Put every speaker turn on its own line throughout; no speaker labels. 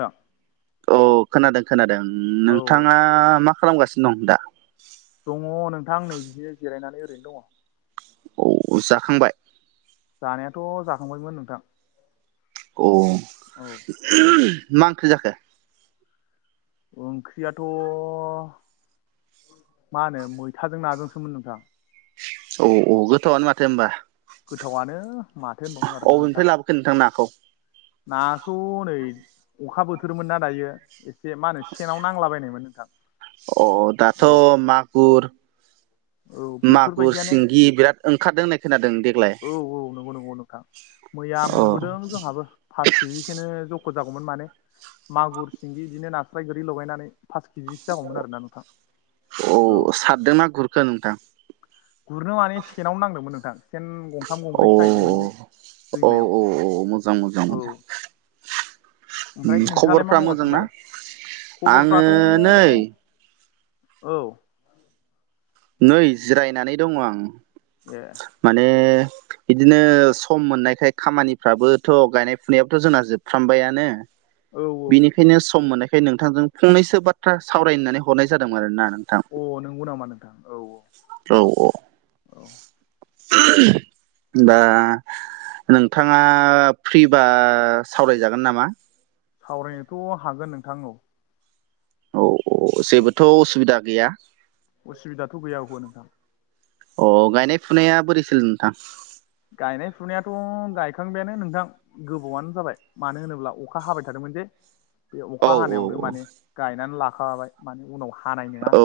नोंथां
औ खोनादों खोनादों
औ
नोंथाङा मा खालामगासिनो दं दा
दङ नोंथां नै बिदि जिरायनानै ओरैनो दङ
औ जाखांबाय
जानायाथ' जाखांबायमोन नोंथां
अ
औ
मा ओंख्रि जाखो
ओंख्रियाथ' मा होनो मैथाजों नाजोंसोमोन नोंथां
औ औ गोथावआनो माथो होनोमबा
गोथावनो
अबेनिफ्राय लाबोगो नोंथां नाखौ
नाखौ हनै अखा बोथोरमोन नना दायो एसे मा होनो सेनाव नांलाबायनायमोन नोंथां
अ दाथ'
औ
मागुर
औ
मागुर
बेफोरबायदियानो
सिंगि बिराद ओंखारदों होननाय खोनादों देग्लाय
औ औ नंगौ नंगौ नोंथां मैया
अ
मोनबोदों जोंहाबो फास केजिसोनो जख' जागौमोन माने मागुर सिंगि बिदिनो नास्राय गोरि लगायनानै पास केजिसो जागौमोन आरोना नोंथां औ
हारदों नना गुरखो नोंथां
गुरनो माने सेनावनो नांदोंमोन नोंथां सेन गं थाम
औ
गंब्रै साहैदोंमोन जे
औ
दैमायाव
औ औ मोजां मोजां
औ
मोजां
ओमफ्राय नोंथाङालाय मा
खबरफ्रा मोजां
मावगासिनो
ना?
दालाय
आङो
खबरफ्राथ'
नै
औ
नै जिरायनानै दङ आं
ए
माने बिदिनो सम मोननायखाय खामानिफ्राबोथ' गायनाय फुनायाबथ' जोंना जोबफ्रामबायानो
औ
बेनिखायनो सम मोननायखाय नोंथांजों फंनैसो बाथ्रा सावरायनानै हरनाय जादोंमोन आरोना नोंथां
अ नंगौ नामा नोंथां औ
औ औ
औ
दा नोंथाङा फ्रिबा सावरायजागोन नामा?
सावरायनोथ' हागोन नोंथां औ
औ औ जेबोथ' उसुबिदा गैया
असुबिदाथ' गैया हौवा नोंथां
अ गायनाय फुनाया बोरैसिल नोंथां
गायनाय फुनायाथ' गायखांबायानो नोंथां गोबावानो जाबाय, मानो होनोब्ला अखा हाबाय थादोंमोन जे बे
औ
अखा
औ
हानायावनो माने
औ
गायनानै लाखाबाय माने उनाव हा
औ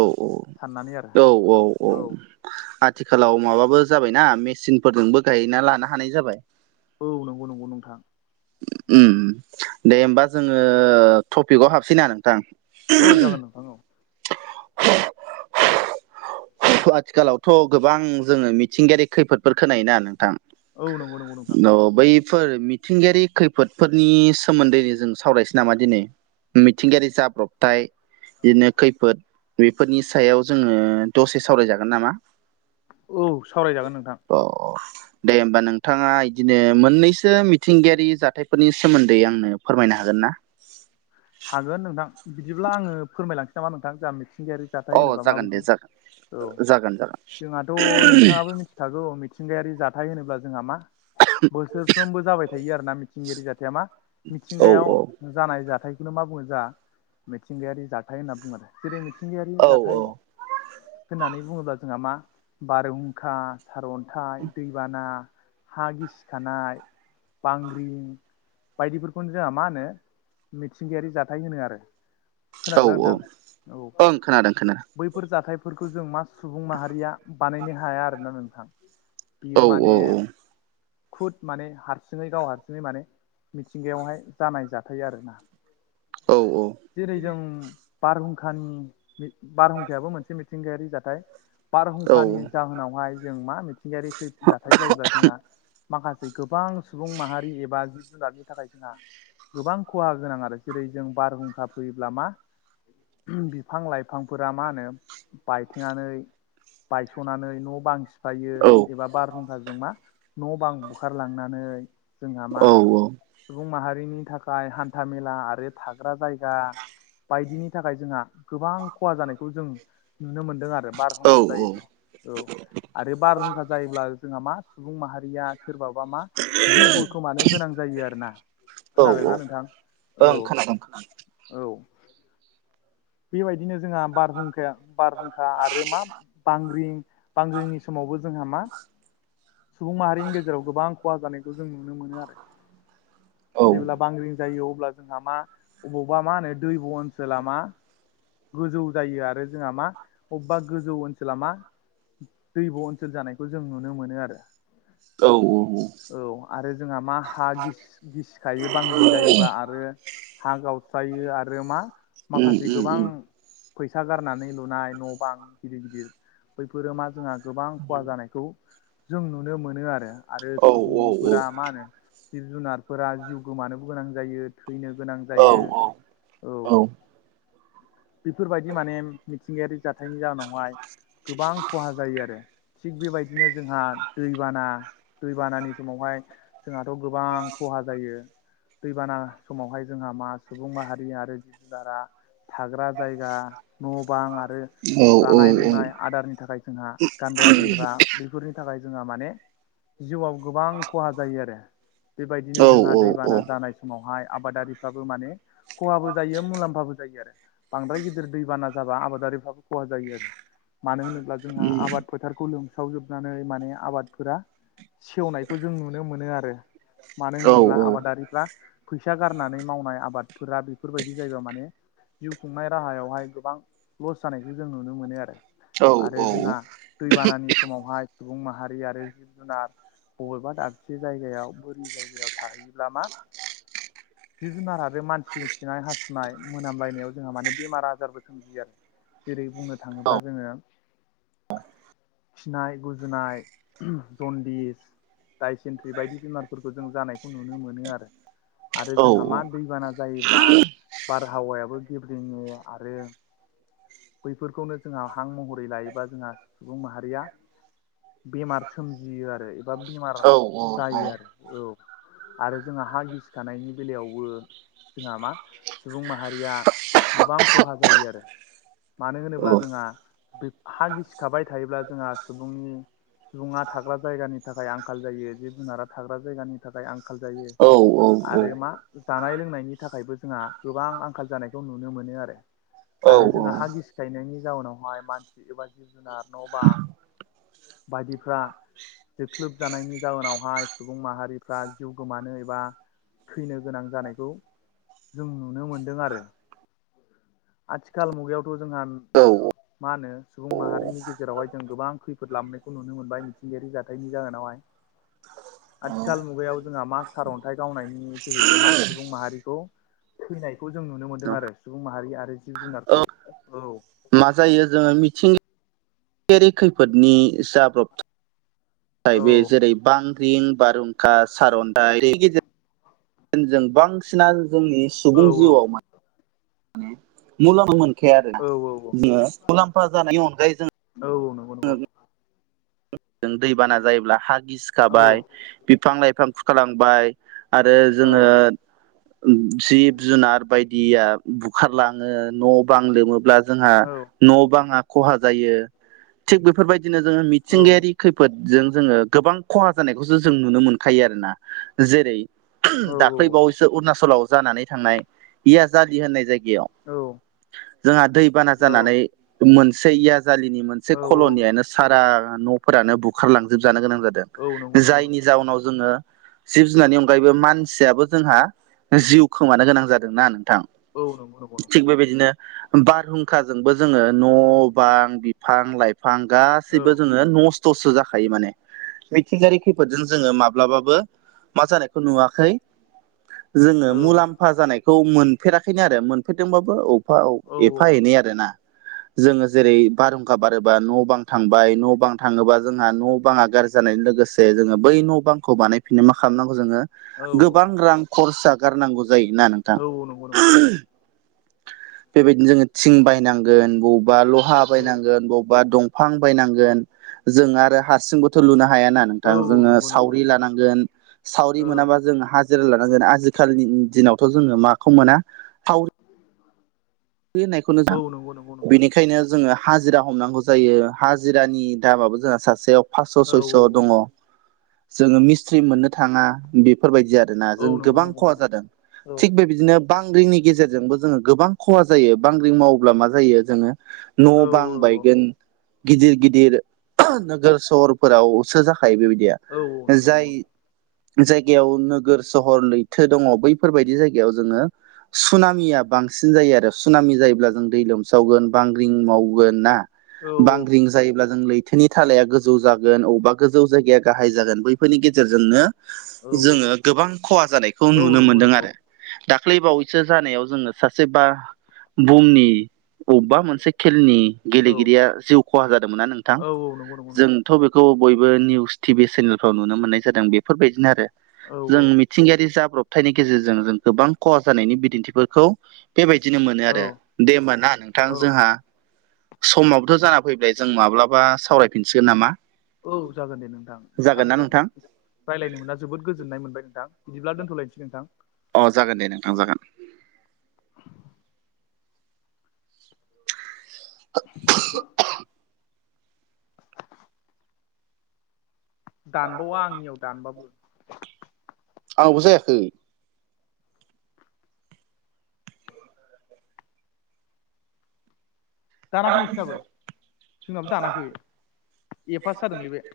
औ औ औ औ आथिखालाव माबाबो जाबायना मेचिनफोरजोंबो गायना लानो हानाय जाबाय।
औ नंगौ नंगौ नोंथां।
ओम दे होमबा जोङो टपिकआव हाबसैना नोंथां
औ जागोन नोंथां औ
आथिखालावथ' गोबां जोङो मिथिंगायारि खैफोदफोर खोनायोना नोंथां
औ नंगौ नंगौ नोंथां
औ बैफोर मिथिंगायारि खैफोदफोरनि सोमोन्दैनो जों सावरायसै नामा दिनै मिथिंगायारि जाब्रबथाय बिदिनो खैफोद बेफोरनि सायाव जोङो दसे सावरायजागोन नामा?
औ सावरायजागोन नोंथां।
अ दे होमबा नोंथाङा इदिनो मोननैसो मिथिंगायारि जाथायफोरनि सोमोन्दै आंनो फोरमायनो हागोन ना?
हागोन नोंथां। बिदिब्ला आङो फोरमायलांसै नामा नोंथां जा मिथिंगायारि जाथाय
अ
होनोबा
जागोन दे
माबायदि।
जागोन
औ
जागोन जागोन
जोंहाथ' नोंथाङाबो मिथि खागौ औ मिथिंगायारि जाथाय होनोब्ला जोंहा मा बोसोरफ्रोमबो जाबाय थायो आरोना। मिथिंगायारि जाथाया मा
औ
मिथिंगायाव जानाय जाथाय बेखौ मा बुङो जा मिथिंगायारि जाथाय होनना बुङो आरो जेरै मिथिंगायारि
औ
जाथाय होननानै बुङोब्ला जोंहा मा बारहुंखा सारअन्थाइ, दैबाना, हा गिसिखानाय बांग्रिं बायदिफोरखौनो जोंहा मा होनो सिंगिायारि जाथाय होनो आरो
औ
खोनादोंना
औ
नोंथां? औ
ओं खोनादों खोनादों
बैफोर जाथायफोरखौ जों मा सुबुं माहारिया बानायनो हाया आरोना नोंथां। बियो
औ
माने खुद माने हारसिङै गाव हारसिङै माने मिथिंगायावहाय जानाय जाथाय आरोना
औ
जेरै जों बारहुंखानि बारहुंखायाबो मोनसे मिथिंगायारि जाथाय।
औ
बारहुंखानि जाहोनावहाय जों मा मिथिंगायारि जाथाय जायोबा जोंहा माखासे गोबां सुबुं माहारि एबा जिब जुनारनि थाखाय जोंहा गोबां खहा गोनां आरो जेरै-जों बारहुंखा फैयोब्ला मा बिफां लाइफांफोरा मा होनो बायथेनानै बायस'नानै न' बां सिफायो
औ
एबा बारहुंखाजों मा न' बां बुखारलांनानै जोंहा मा
औ
सुबुं माहारिनि थाखाय हान्था मेला आरो थाग्रा जाय गा बायदिनि थाखाय जोंहा गोबां खहा जानायखौ जों नुनो मोनदों
औ
बारहुंखा जायोब्ला औ आरो बारहुंखा जायोब्ला जोंहा मा सुबुं माहारिया सोरबाबा मा जिउबो खोमानो गोनां जायो आरोना।
औ
खोनादोंना नोंथां? औ
ओं खोनादों खोनादों
औ बेबायदिनो जोंहा बारहुंखाया बारहुंखा आरो मा बांग्रिं बांग्रिंनि समावबो जोंहा मा सुबुं माहारिनि गेजेराव गोबां खहा जानाय जों नुनो मोनो आरो।
खोनादों औ
जेब्ला बांग्रिं जायो अब्ला जोंहा मा अबावबा मा होनो दैब' ओनसोला मा गोजौ जायो आरो जोंहा मा अबेबा गोजौ ओनसोला मा दैब' ओनसोल जानायखौ जों नुनो मोनोआरो।
औ औ औ
औ आरो जोंहा मा हा गिसिखायो बांग्रिं जायोबा आरो हा गावस्रायो आरो मा
उम
माखासे
उम
गोबां
उम
फैसा गारनानै लुनाय न' बां गिदिर गिदिर बैफोरो मा जोंहा गोबां खहा जानायखौ जों नुनो मोनो आरो आरो
औ औ
सुबुंफोरा मा होनो। जिब जुनारफोरा जिउ गोमानोबो गोनां जायो थैनो गोनां।
औ
जायो। औ बेफोरबायदि माने मिथिंगायारि जाथायनि जाउनावहाय गोबां खहा जायोआरो। थिग बेबायदिनो जोंहा दैबाना दैबानानि समावहाय जोंहाथ' गोबां खहा जायो दैबाना समावहाय जोंहा मा सुबुं माहारि आरो जिब जुनारा थाग्रा जायगा न' बां आरो
औ उम औ
जानाय लोंनाय आदारनि थाखाय जोंहा गानग्रा जोमग्रा बेफोरनि थाखाय जोंहा माने जिउआव गोबां खहा जायो आरो बेबायदिनो
औ
जोंहा दैबाना
औ
जानाय समावहाय आबादारिफ्राबो माने खहाबो जायो मुलाम्फाबो जायो आरो बांद्राय गिदिर दैबाना जाबा आबादारिफ्राबो खहा जायो आरो मानो होनोब्ला जोंहा
औ औ
आबाद फोथारखौ लोमस्रावजोबनानै माने आबादफोरा सेवनायखौ जों नुनो मोनो आरो। मानो होनोब्ला आबादारिफ्रा फैसा गारनानै मावनाय आबादफोरा बेफोरबायदि जायोबा माने। जिउ खुंनाय राहायावहाय गोबां लस जानायखौ जों नुनो मोनो आरो। आरो जोंहा दैबानानि समावहाय सुबुं माहारि आरो जिब जुनार बबेबा दाबसे जायगायाव बोरि जायगायाव थाहैयोब्ला मा जिब जुनारा बे मानसिनि खिनाय हासुनाय मोनामलायनायाव जोंहा माने बेमार आजारबो सोमजियो आरो। जेरै बुंनो थाङोब्ला जोङो। खिनाय, गुजुनाय, जन्दिस दायसेन्ट्रि बायदि बेमारफोरखौ जों जानायखौ नुनो मोनो आरो। आरो जोंहा मा दैबाना जायोब्ला बारहावायाबो गेब्रेङो आरो। बैफोरखौनो जोंहा हां महरै लायोबा जोंहा सुबुं माहारिया। बेमार सोमजियो आरो एबा बेमार जायो आरो। औ आरो जोंहा हा गिसिखानायनि बेलायावबो जोंहा मा। सुबुं माहारिया गोबां खहा जायो आरो मानो होनोब्ला जोंहा। हा गिसिखाबाय थायोब्ला जोंहा सुबुंनि सुबुङा थाग्रा जायगानि थाखाय आंखाल जायो जिब जुनारा थाग्रा जायगानि थाखाय आंखाल जायो।
औ।
आरो मा जानाय लोंनायनि थाखायबो जोंहा गोबां आंखाल जानायखौ नुनो मोनो आरो। आरो जोंहा हा गिसिखायनायनि जाउनावहाय मानसि एबा जिब जुनार न' बां। बायदिफ्रा। जोख्लोब जानायनि जाहोनावहाय सुबुं माहारिफ्रा जिउ गोमानो एबा थैनो गोनां जानायखौ जों नुनो मोनदों आरो। आथिखाल मुगायावथ' जोंहा मा होनो सुबुं माहारिनि गेजेरावहाय जों गोबां खैफोद लाबोनायखौ नुनो मोनबाय मिथिंगायारि जाथायनि जाहोनावहाय। आथिखाल मुगायाव जोंहा मा सार अन्थाइ गावनायनि जोहैबो मा सुबुं माहारिखौ थैनायखौ जों नुनो मोन्दों आरो सुबुं माहारि आरो जिब जुनारखौ औ।
मा जायो जोङो मिथिंगायाव। भिथिंगातारि खैफोदनि जाब्राबथाय।
औ
बे जेरै बांग्रिं बारहुंखा सार अन्थाइ गेजेर जों बांसिना जोंनि
औ
सुबुं जिउआव माने मुलाम्फा मोनखाया आरोना
औ औ
जोङो मुलाम्फा जानायनि अनगायै जोङो
औ नंगौ नंगौ।
जों दैबाना जायोब्ला हा
औ
गिसिखाबाय बिफां लाइफां खुरखालांबाय। आरो
औ
जोङो। जिब जुनार बायदिया बुखारलाङो न' बां लोमोब्ला जोंहा
औ
न' बाङा खहा जायो, थिग बेफोरबायदिनो जोङो मिथिंगायारि खैफोदजों जोङो गोबां खहा जानायखौसो जों नुनो मोनखायो आरोना, जेरै
औ
दाख्लै
औ
बावैसो अरुणचलाव जानानै थांनाय इयाजालि होननाय जायगयाव।
औ
जोंहा दैबाना
औ
जानानै मोनसे यजालिनि मोनसे
औ
कल'नियानो सारा न'फोरानो बुखारलांजोबजानो गोनां जादों
औ नंगौ नंगौ
जायनि
नोंथां
जाउनाव जोङो जिब जुनारनि अनगायैबो मानसियाबो जोंहा जिउ खोमानो गोनां जादोंना नोंथां
औ नंगौ नंगौ
थिग
नोंथां
बेबायदिनो बारहुंखाजोंबो जोङो न' बां बिफां लाइफां
औ
गासिबो नस्थ'सो जाखायो माने, मिथिंगायारि खैफोदजों जोङो माब्लाबाबो मा जानायखौ नुवाखै जोङो
औ
मुलाम्फा जानायखौ मोनफेराखैनो आरो मोनफेरदोंबाबो एफा एनै आर ना जोङो जेरै बारहुंखा बारोबा न' बां थांबाय न' बां थाङोबा जोंहा न' बाङा गाज्रि जानायनि लोगोसे जोङो बै न' बांखौ बानायफिननो मा खालामनांगौ जोङो
औ
गोबां रां खरसा गारनांगौ जायोना नोंथां।
औ नंगौ नंगौ
बेबायदिनो जोङो थिं बायनांगोन बब बा लहा
औ
बायनांगोन बबबा दंफां बायनांगोन जों आरो हारसिं बो थ लुनो हायाना
औ
नोंथां, जोङो
नंगौ नंगौ
सावरि
नोंथां
लानांगोन सावरि
औ
मोनाब्ला जों हा लानांगोन आजिखालिनि दिनावथ' जोङो माखौ मोना साव रि होननायखौनोजा
औ नंगौ नंगौ नोंथां
बेनिखायनो बेखायनो जोङो हाजिरा हमनांगौ जायो हाजिरानि दामाबो जोंहा सासेयाव फास्स'
औ
सयस' दङ, जोङो मिस्थ्रि मोननो थाङा बेफोरबायदि आरो। ना
औ
जों
नंगौ
गोबां
नंगौ
खहा
नोंथां
जादों।
औ
थिग बेबायदिनो बां रिंनि गेजेरजोंबो जोङो गोबां खहा जायो बांग्रिं मावोब्ला मा जायो जोङो
औ नंगौ औ
न' बां बायगोन गिदिर गिदिर नोगोर सहरफोरावसो जाखायो बेबायदिया,
औ नंगौ नंगौ औ नंगौ नोंथां औ
जाय जायगायाव नोगोर सहर लैथो दङ बैफोरबायदि जायगायाव जोङो सनामिया बांसि सिन जायो आरो सुनामि जायोब्ला जों दै लोमसावगोन बांग्रिं मावगोन ना?
औ।
बांग्रिं जायोब्ला जों लैथोनि थालाया गोजौ जागोन अबेबा गोजौ जायगाया गाहाय जागोन बैफोरनि गेजेरजोंनो जोङो गोबां खहा जानायखौ नुनो मोनदों आरो। दाख्लै बावैसो जानायाव जोङो सासे बा बुहुमनि अबबा मोनसे खेलनि गेलेगिरिया जिउ खहा जादोंमोनना नोंथां, जों थ बेखौ बयबो निउस टिभि सेनेलफ्राव नुनो मोननाय जादों बेफोरबायदिनो आरो जों मि थिंगायारि जाब्रबथायनि गेजेरजों जों गोबां खहा जानायनि बिदिन्थिफोरखौ बेबायदिनो मोनो आरो
औ
दे होमबा ना नोंथां
औ
जोंहा समाबोथ' जाना फैल जों माब्लाबा सावरायफिनसिगोन नामा?
औ जागोन दे नोंथां
जागोन ना
नोंथांजों
नोंथां
रायलायनो मोना जोबोद गोजोननाय मोनबाय नोंथां बिदिब्ला दोनथ'लायसै नोंथां।
अ जागोन दे नोंथां जागोन।
[inaudible] दानबावा आंनियाव दानबाबो।
आवबो जायाखै।
दानाखै नोंसिनाबो जोंनाबो दानाखै एफास जादोंलै बे।